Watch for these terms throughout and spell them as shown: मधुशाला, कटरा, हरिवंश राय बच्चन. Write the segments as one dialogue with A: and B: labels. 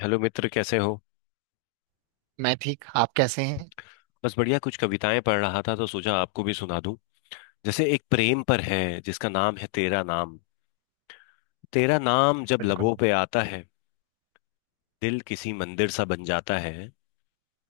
A: Hello मित्र, कैसे हो।
B: मैं ठीक। आप कैसे हैं।
A: बस बढ़िया, कुछ कविताएं पढ़ रहा था तो सोचा आपको भी सुना दूं। जैसे एक प्रेम पर है, जिसका नाम है तेरा नाम। तेरा नाम जब
B: बिल्कुल।
A: लबों पे आता है, दिल किसी मंदिर सा बन जाता है।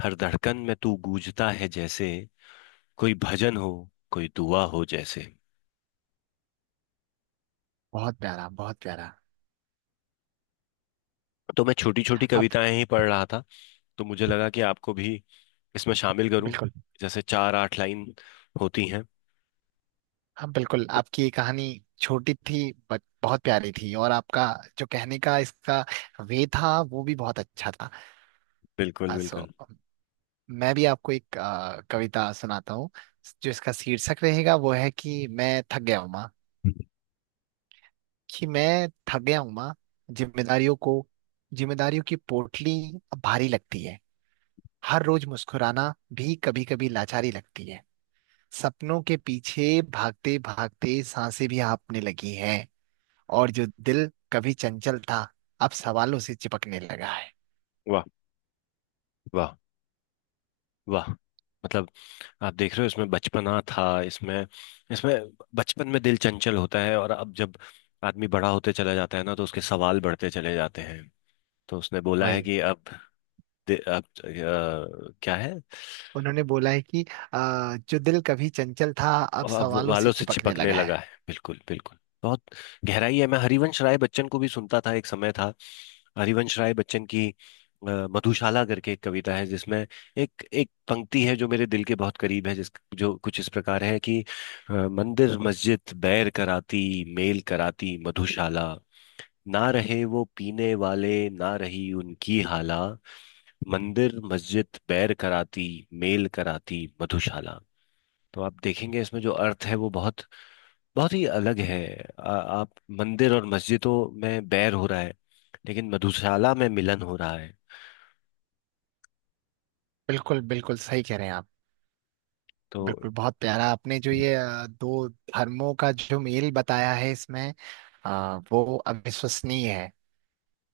A: हर धड़कन में तू गूंजता है जैसे कोई भजन हो, कोई दुआ हो जैसे।
B: बहुत प्यारा, बहुत प्यारा।
A: तो मैं छोटी छोटी
B: आप
A: कविताएं ही पढ़ रहा था, तो मुझे लगा कि आपको भी इसमें शामिल करूं।
B: बिल्कुल।
A: जैसे चार आठ लाइन होती हैं।
B: हाँ बिल्कुल, आपकी ये कहानी छोटी थी बट बहुत प्यारी थी, और आपका जो कहने का इसका वे था वो भी बहुत अच्छा था।
A: बिल्कुल
B: सो
A: बिल्कुल।
B: मैं भी आपको एक कविता सुनाता हूँ। जो इसका शीर्षक रहेगा वो है कि मैं थक गया हूँ माँ। कि मैं थक गया हूँ माँ। जिम्मेदारियों को, जिम्मेदारियों की पोटली अब भारी लगती है। हर रोज मुस्कुराना भी कभी कभी लाचारी लगती है। सपनों के पीछे भागते भागते सांसें भी हाँफने लगी हैं। और जो दिल कभी चंचल था, अब सवालों से चिपकने लगा है।
A: वाह, वाह, वाह। मतलब, आप देख रहे हो, इसमें बचपना था। इसमें इसमें बचपन में दिल चंचल होता है, और अब जब आदमी बड़ा होते चला जाता है ना तो उसके सवाल बढ़ते चले जाते हैं। तो उसने बोला है
B: वही।
A: कि अब अब क्या है।
B: उन्होंने बोला है कि जो दिल कभी चंचल था अब
A: और अब
B: सवालों से
A: बालों से
B: चिपकने
A: चिपकने
B: लगा है।
A: लगा है, बिल्कुल बिल्कुल। बहुत गहराई है। मैं हरिवंश राय बच्चन को भी सुनता था, एक समय था। हरिवंश राय बच्चन की अ, मधुशाला करके एक कविता है, जिसमें एक एक पंक्ति है जो मेरे दिल के बहुत करीब है, जिस जो कुछ इस प्रकार है कि मंदिर मस्जिद बैर कराती, मेल कराती मधुशाला। ना रहे वो पीने वाले, ना रही उनकी हाला। मंदिर मस्जिद बैर कराती, मेल कराती मधुशाला। तो आप देखेंगे इसमें जो अर्थ है वो बहुत बहुत ही अलग है। आप, मंदिर और मस्जिदों में बैर हो रहा है, लेकिन मधुशाला में मिलन हो रहा है।
B: बिल्कुल बिल्कुल, सही कह रहे हैं आप।
A: तो
B: बिल्कुल बहुत प्यारा, आपने जो ये दो धर्मों का जो मेल बताया है इसमें, वो अविश्वसनीय है।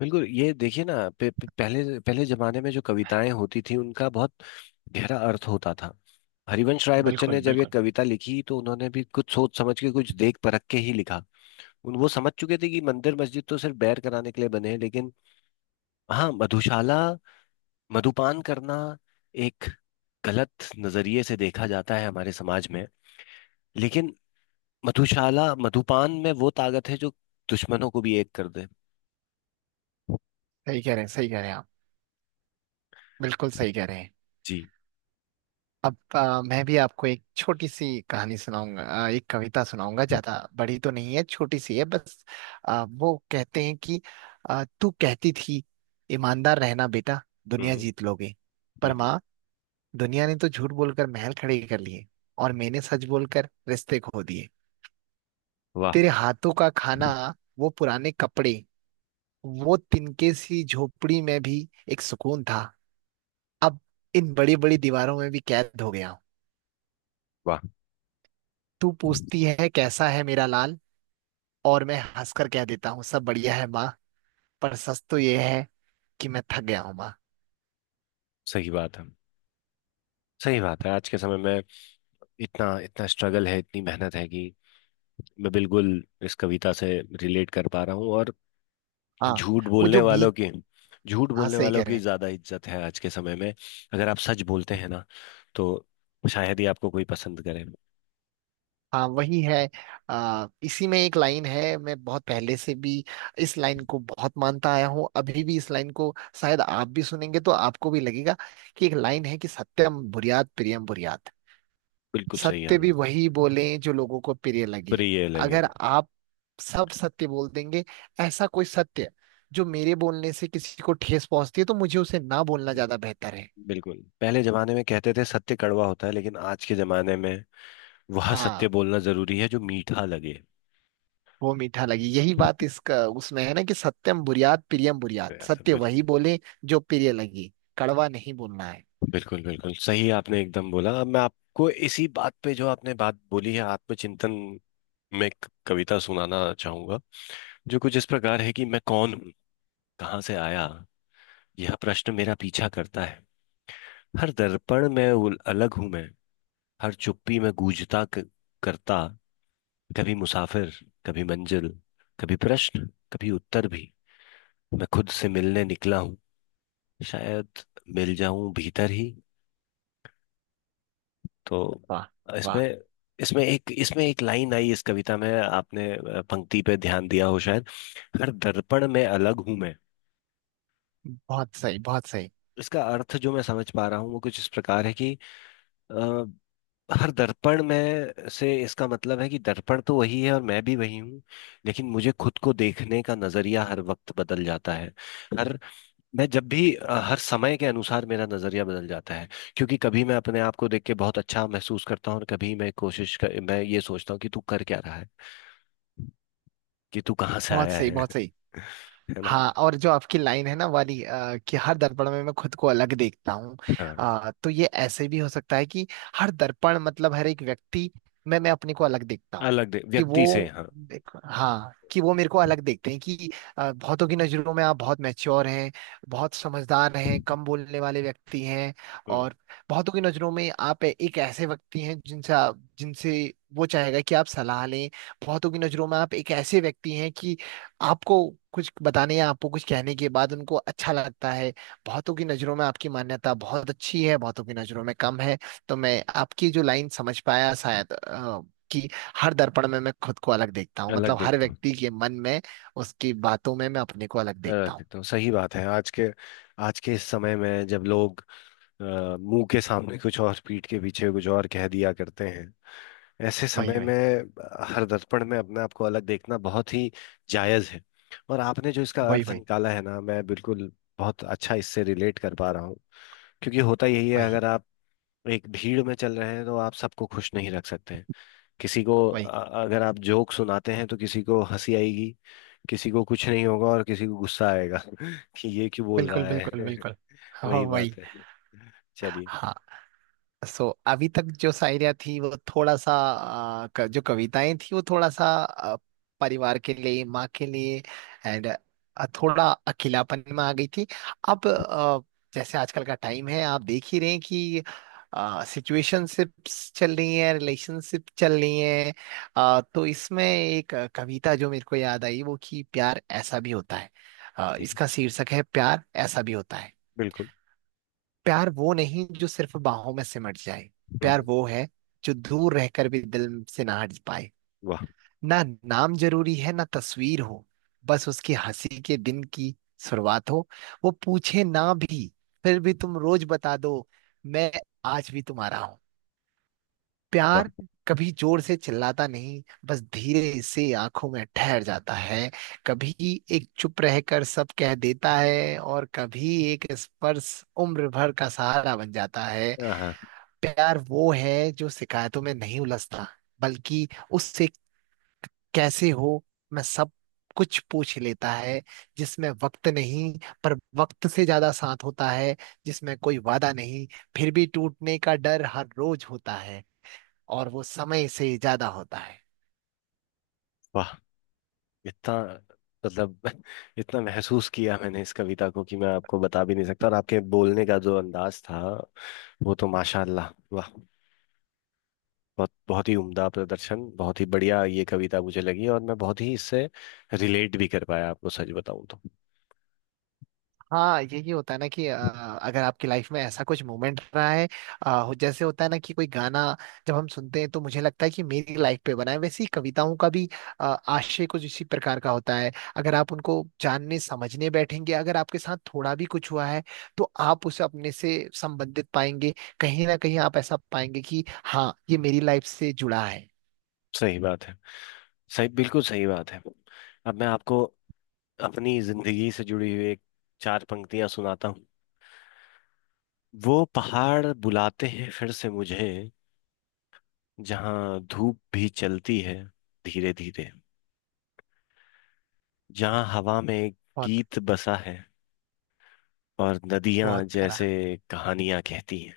A: बिल्कुल, ये देखिए ना, पे, पे, पहले पहले जमाने में जो कविताएं होती थी उनका बहुत गहरा अर्थ होता था। हरिवंश राय बच्चन ने
B: बिल्कुल
A: जब ये
B: बिल्कुल,
A: कविता लिखी, तो उन्होंने भी कुछ सोच समझ के, कुछ देख परख के ही लिखा। उन वो समझ चुके थे कि मंदिर मस्जिद तो सिर्फ बैर कराने के लिए बने हैं, लेकिन हाँ, मधुशाला, मधुपान करना एक गलत नजरिए से देखा जाता है हमारे समाज में, लेकिन मधुशाला मधुपान में वो ताकत है जो दुश्मनों को भी एक कर दे।
B: सही कह रहे हैं। सही कह रहे हैं आप। बिल्कुल सही कह रहे हैं।
A: जी।
B: अब मैं भी आपको एक छोटी सी कहानी सुनाऊंगा, एक कविता सुनाऊंगा। ज्यादा बड़ी तो नहीं है, छोटी सी है बस। वो कहते हैं कि तू कहती थी ईमानदार रहना बेटा, दुनिया
A: हम्म
B: जीत लोगे।
A: हम्म
B: पर
A: हम्म।
B: माँ, दुनिया ने तो झूठ बोलकर महल खड़े कर लिए, और मैंने सच बोलकर रिश्ते खो दिए।
A: वाह,
B: तेरे हाथों का खाना, वो पुराने कपड़े, वो तिनके सी झोपड़ी में भी एक सुकून था। अब इन बड़ी बड़ी दीवारों में भी कैद हो गया हूँ।
A: वाह।
B: तू पूछती है कैसा है मेरा लाल, और मैं हंसकर कह देता हूँ सब बढ़िया है माँ। पर सच तो ये है कि मैं थक गया हूँ माँ।
A: सही बात है। सही बात है, आज के समय में इतना इतना स्ट्रगल है, इतनी मेहनत है कि मैं बिल्कुल इस कविता से रिलेट कर पा रहा हूँ। और
B: हाँ,
A: झूठ
B: वो
A: बोलने
B: जो
A: वालों
B: बीच।
A: की झूठ
B: हाँ
A: बोलने
B: सही
A: वालों
B: कह रहे
A: की
B: हैं।
A: ज्यादा इज्जत है आज के समय में। अगर आप सच बोलते हैं ना, तो शायद ही आपको कोई पसंद करे।
B: हाँ वही है। इसी में एक लाइन है। मैं बहुत पहले से भी इस लाइन को बहुत मानता आया हूँ, अभी भी इस लाइन को शायद आप भी सुनेंगे तो आपको भी लगेगा। कि एक लाइन है कि सत्यम बुर्यात प्रियम बुर्यात।
A: बिल्कुल सही है,
B: सत्य भी
A: हमने।
B: वही बोले जो लोगों को प्रिय लगे।
A: प्रिय लगे।
B: अगर आप सब सत्य बोल देंगे, ऐसा कोई सत्य जो मेरे बोलने से किसी को ठेस पहुंचती है, तो मुझे उसे ना बोलना ज्यादा बेहतर है।
A: बिल्कुल, पहले जमाने में कहते थे सत्य कड़वा होता है, लेकिन आज के जमाने में वह सत्य
B: हाँ,
A: बोलना जरूरी है जो मीठा लगे।
B: वो मीठा लगे। यही बात इसका उसमें है ना, कि सत्यम बुर्यात प्रियम
A: तो
B: बुर्यात।
A: यार, तो
B: सत्य वही
A: बिल्कुल।
B: बोले जो प्रिय लगे। कड़वा नहीं बोलना है।
A: बिल्कुल बिल्कुल सही आपने एकदम बोला। अब मैं आपको इसी बात पे, जो आपने बात बोली है आत्मचिंतन, में एक कविता सुनाना चाहूंगा, जो कुछ इस प्रकार है कि मैं कौन हूँ, कहाँ से आया। यह प्रश्न मेरा पीछा करता है। हर दर्पण में उल- अलग हूं मैं। हर चुप्पी में गूंजता क- करता। कभी मुसाफिर, कभी मंजिल, कभी प्रश्न, कभी उत्तर भी। मैं खुद से मिलने निकला हूँ, शायद मिल जाऊं भीतर ही। तो
B: वाह वाह।
A: इसमें इसमें एक, इसमें एक लाइन आई इस कविता में, आपने पंक्ति पे ध्यान दिया हो शायद। हर दर्पण में अलग हूं मैं।
B: बहुत सही, बहुत सही।
A: इसका अर्थ जो मैं समझ पा रहा हूँ वो कुछ इस प्रकार है कि अ, हर दर्पण में से, इसका मतलब है कि दर्पण तो वही है और मैं भी वही हूँ, लेकिन मुझे खुद को देखने का नजरिया हर वक्त बदल जाता है। हर मैं जब भी अ, हर समय के अनुसार मेरा नजरिया बदल जाता है, क्योंकि कभी मैं अपने आप को देख के बहुत अच्छा महसूस करता हूँ, और कभी मैं कोशिश कर, मैं ये सोचता हूँ कि तू कर क्या रहा है, कि तू कहाँ से
B: बहुत
A: आया
B: सही,
A: है।
B: बहुत सही।
A: है ना।
B: हाँ, और जो आपकी लाइन है ना वाली, कि हर दर्पण में मैं खुद को अलग देखता हूँ।
A: हाँ,
B: तो ये ऐसे भी हो सकता है कि हर दर्पण मतलब हर एक व्यक्ति में मैं अपने को अलग देखता हूँ।
A: अलग दे
B: कि
A: व्यक्ति से,
B: वो
A: हाँ।
B: देखो, हाँ, कि वो मेरे को अलग देखते हैं। कि बहुतों की नजरों में आप बहुत मैच्योर हैं, बहुत समझदार हैं, कम बोलने वाले व्यक्ति हैं।
A: हम्म,
B: और बहुतों की नजरों में आप एक ऐसे व्यक्ति हैं जिनसे जिनसे वो चाहेगा कि आप सलाह लें। बहुतों की नजरों में आप एक ऐसे व्यक्ति हैं कि आपको कुछ बताने या आपको कुछ कहने के बाद उनको अच्छा लगता है। बहुतों की नजरों में आपकी मान्यता बहुत अच्छी है, बहुतों की नजरों में कम है। तो मैं आपकी जो लाइन समझ पाया शायद, कि हर दर्पण में मैं खुद को अलग देखता हूँ
A: अलग
B: मतलब हर
A: देखता हूँ।
B: व्यक्ति के मन में, उसकी बातों में मैं अपने को अलग देखता
A: अलग
B: हूँ।
A: देखता हूँ, सही बात है। आज के, आज के इस समय में जब लोग अ, मुंह के सामने कुछ और, पीठ के पीछे कुछ और कह दिया करते हैं, ऐसे
B: वही,
A: समय में
B: वही।
A: हर दर्पण में अपने आप को अलग देखना बहुत ही जायज है। और आपने जो इसका
B: वही,
A: अर्थ
B: वही।
A: निकाला है ना, मैं बिल्कुल बहुत अच्छा इससे रिलेट कर पा रहा हूँ, क्योंकि होता यही है,
B: वही,
A: अगर आप एक भीड़ में चल रहे हैं तो आप सबको खुश नहीं रख सकते हैं। किसी को
B: वही।
A: अगर आप जोक सुनाते हैं, तो किसी को हंसी आएगी, किसी को कुछ नहीं होगा, और किसी को गुस्सा आएगा कि ये क्यों बोल
B: बिल्कुल
A: रहा
B: बिल्कुल
A: है।
B: बिल्कुल। हाँ,
A: वही
B: वही।
A: बात है। चलिए।
B: हाँ। अभी तक जो शायरिया थी वो थोड़ा सा, जो कविताएं थी वो थोड़ा सा परिवार के लिए, माँ के लिए एंड थोड़ा अकेलापन में आ गई थी। अब जैसे आजकल का टाइम है आप देख ही रहे हैं कि सिचुएशनशिप्स चल रही हैं, रिलेशनशिप चल रही हैं। तो इसमें एक कविता जो मेरे को याद आई वो कि प्यार ऐसा भी होता है।
A: जी,
B: इसका शीर्षक है प्यार ऐसा भी होता है।
A: बिल्कुल।
B: प्यार वो नहीं जो सिर्फ बाहों में सिमट जाए। प्यार
A: हम्म,
B: वो है जो दूर रहकर भी दिल से ना हट पाए।
A: वाह,
B: ना नाम जरूरी है, ना तस्वीर हो। बस उसकी हंसी के दिन की शुरुआत हो। वो पूछे ना भी, फिर भी तुम रोज बता दो, मैं आज भी तुम्हारा हूं।
A: वाह।
B: प्यार कभी जोर से चिल्लाता नहीं, बस धीरे से आंखों में ठहर जाता है। कभी एक चुप रहकर सब कह देता है, और कभी एक स्पर्श उम्र भर का सहारा बन जाता है।
A: हाँ, हाँ,
B: प्यार वो है जो शिकायतों में नहीं उलझता, बल्कि उससे कैसे हो, मैं सब कुछ पूछ लेता है। जिसमें वक्त नहीं, पर वक्त से ज्यादा साथ होता है। जिसमें कोई वादा नहीं, फिर भी टूटने का डर हर रोज होता है। और वो समय से ज्यादा होता है।
A: वाह। इतना, मतलब, इतना महसूस किया मैंने इस कविता को कि मैं आपको बता भी नहीं सकता। और आपके बोलने का जो अंदाज था, वो तो माशाल्लाह, वाह, बहुत बहुत ही उम्दा प्रदर्शन। बहुत ही बढ़िया ये कविता मुझे लगी, और मैं बहुत ही इससे रिलेट भी कर पाया आपको, सच बताऊं तो।
B: हाँ, यही होता है ना कि अगर आपकी लाइफ में ऐसा कुछ मोमेंट रहा है, जैसे होता है ना कि कोई गाना जब हम सुनते हैं तो मुझे लगता है कि मेरी लाइफ पे बना है। वैसे ही कविताओं का भी आशय कुछ इसी प्रकार का होता है। अगर आप उनको जानने समझने बैठेंगे, अगर आपके साथ थोड़ा भी कुछ हुआ है, तो आप उसे अपने से संबंधित पाएंगे। कहीं ना कहीं आप ऐसा पाएंगे कि हाँ ये मेरी लाइफ से जुड़ा है।
A: सही बात है। सही, बिल्कुल सही बात है। अब मैं आपको अपनी जिंदगी से जुड़ी हुई एक, चार पंक्तियां सुनाता हूँ। वो पहाड़ बुलाते हैं फिर से मुझे, जहाँ धूप भी चलती है धीरे धीरे। जहाँ हवा में एक
B: बहुत
A: गीत बसा है, और नदियां
B: बहुत प्यारा।
A: जैसे कहानियां कहती हैं।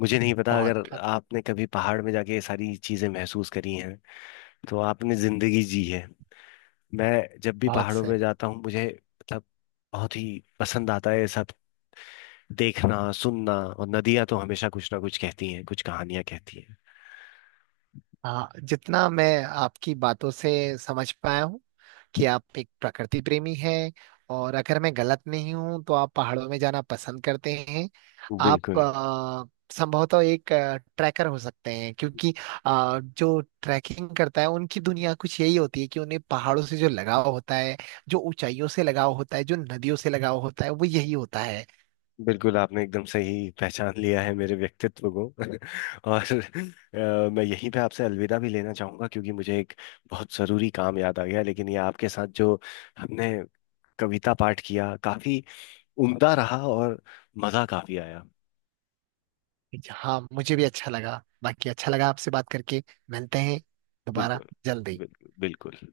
A: मुझे नहीं पता
B: बहुत
A: अगर
B: प्यारा।
A: आपने कभी पहाड़ में जाके ये सारी चीजें महसूस करी हैं, तो आपने जिंदगी जी है। मैं जब भी
B: बहुत
A: पहाड़ों
B: सही।
A: में जाता हूँ, मुझे मतलब बहुत ही पसंद आता है ये सब देखना सुनना, और नदियां तो हमेशा कुछ ना कुछ कहती हैं, कुछ कहानियां कहती हैं।
B: हाँ, जितना मैं आपकी बातों से समझ पाया हूँ कि आप एक प्रकृति प्रेमी हैं, और अगर मैं गलत नहीं हूं तो आप पहाड़ों में जाना पसंद करते हैं। आप
A: बिल्कुल
B: संभवतः एक ट्रैकर हो सकते हैं, क्योंकि जो ट्रैकिंग करता है उनकी दुनिया कुछ यही होती है कि उन्हें पहाड़ों से जो लगाव होता है, जो ऊंचाइयों से लगाव होता है, जो नदियों से लगाव होता है, वो यही होता है।
A: बिल्कुल, आपने एकदम सही पहचान लिया है मेरे व्यक्तित्व को। और मैं यहीं पे आपसे अलविदा भी लेना चाहूंगा, क्योंकि मुझे एक बहुत ज़रूरी काम याद आ गया। लेकिन ये आपके साथ जो हमने कविता पाठ किया, काफ़ी उम्दा रहा, और मज़ा काफ़ी आया।
B: हाँ, मुझे भी अच्छा लगा। बाकी अच्छा लगा आपसे बात करके। मिलते हैं दोबारा,
A: बिल्कुल
B: जल्दी।
A: बिल्कुल बिल्कुल।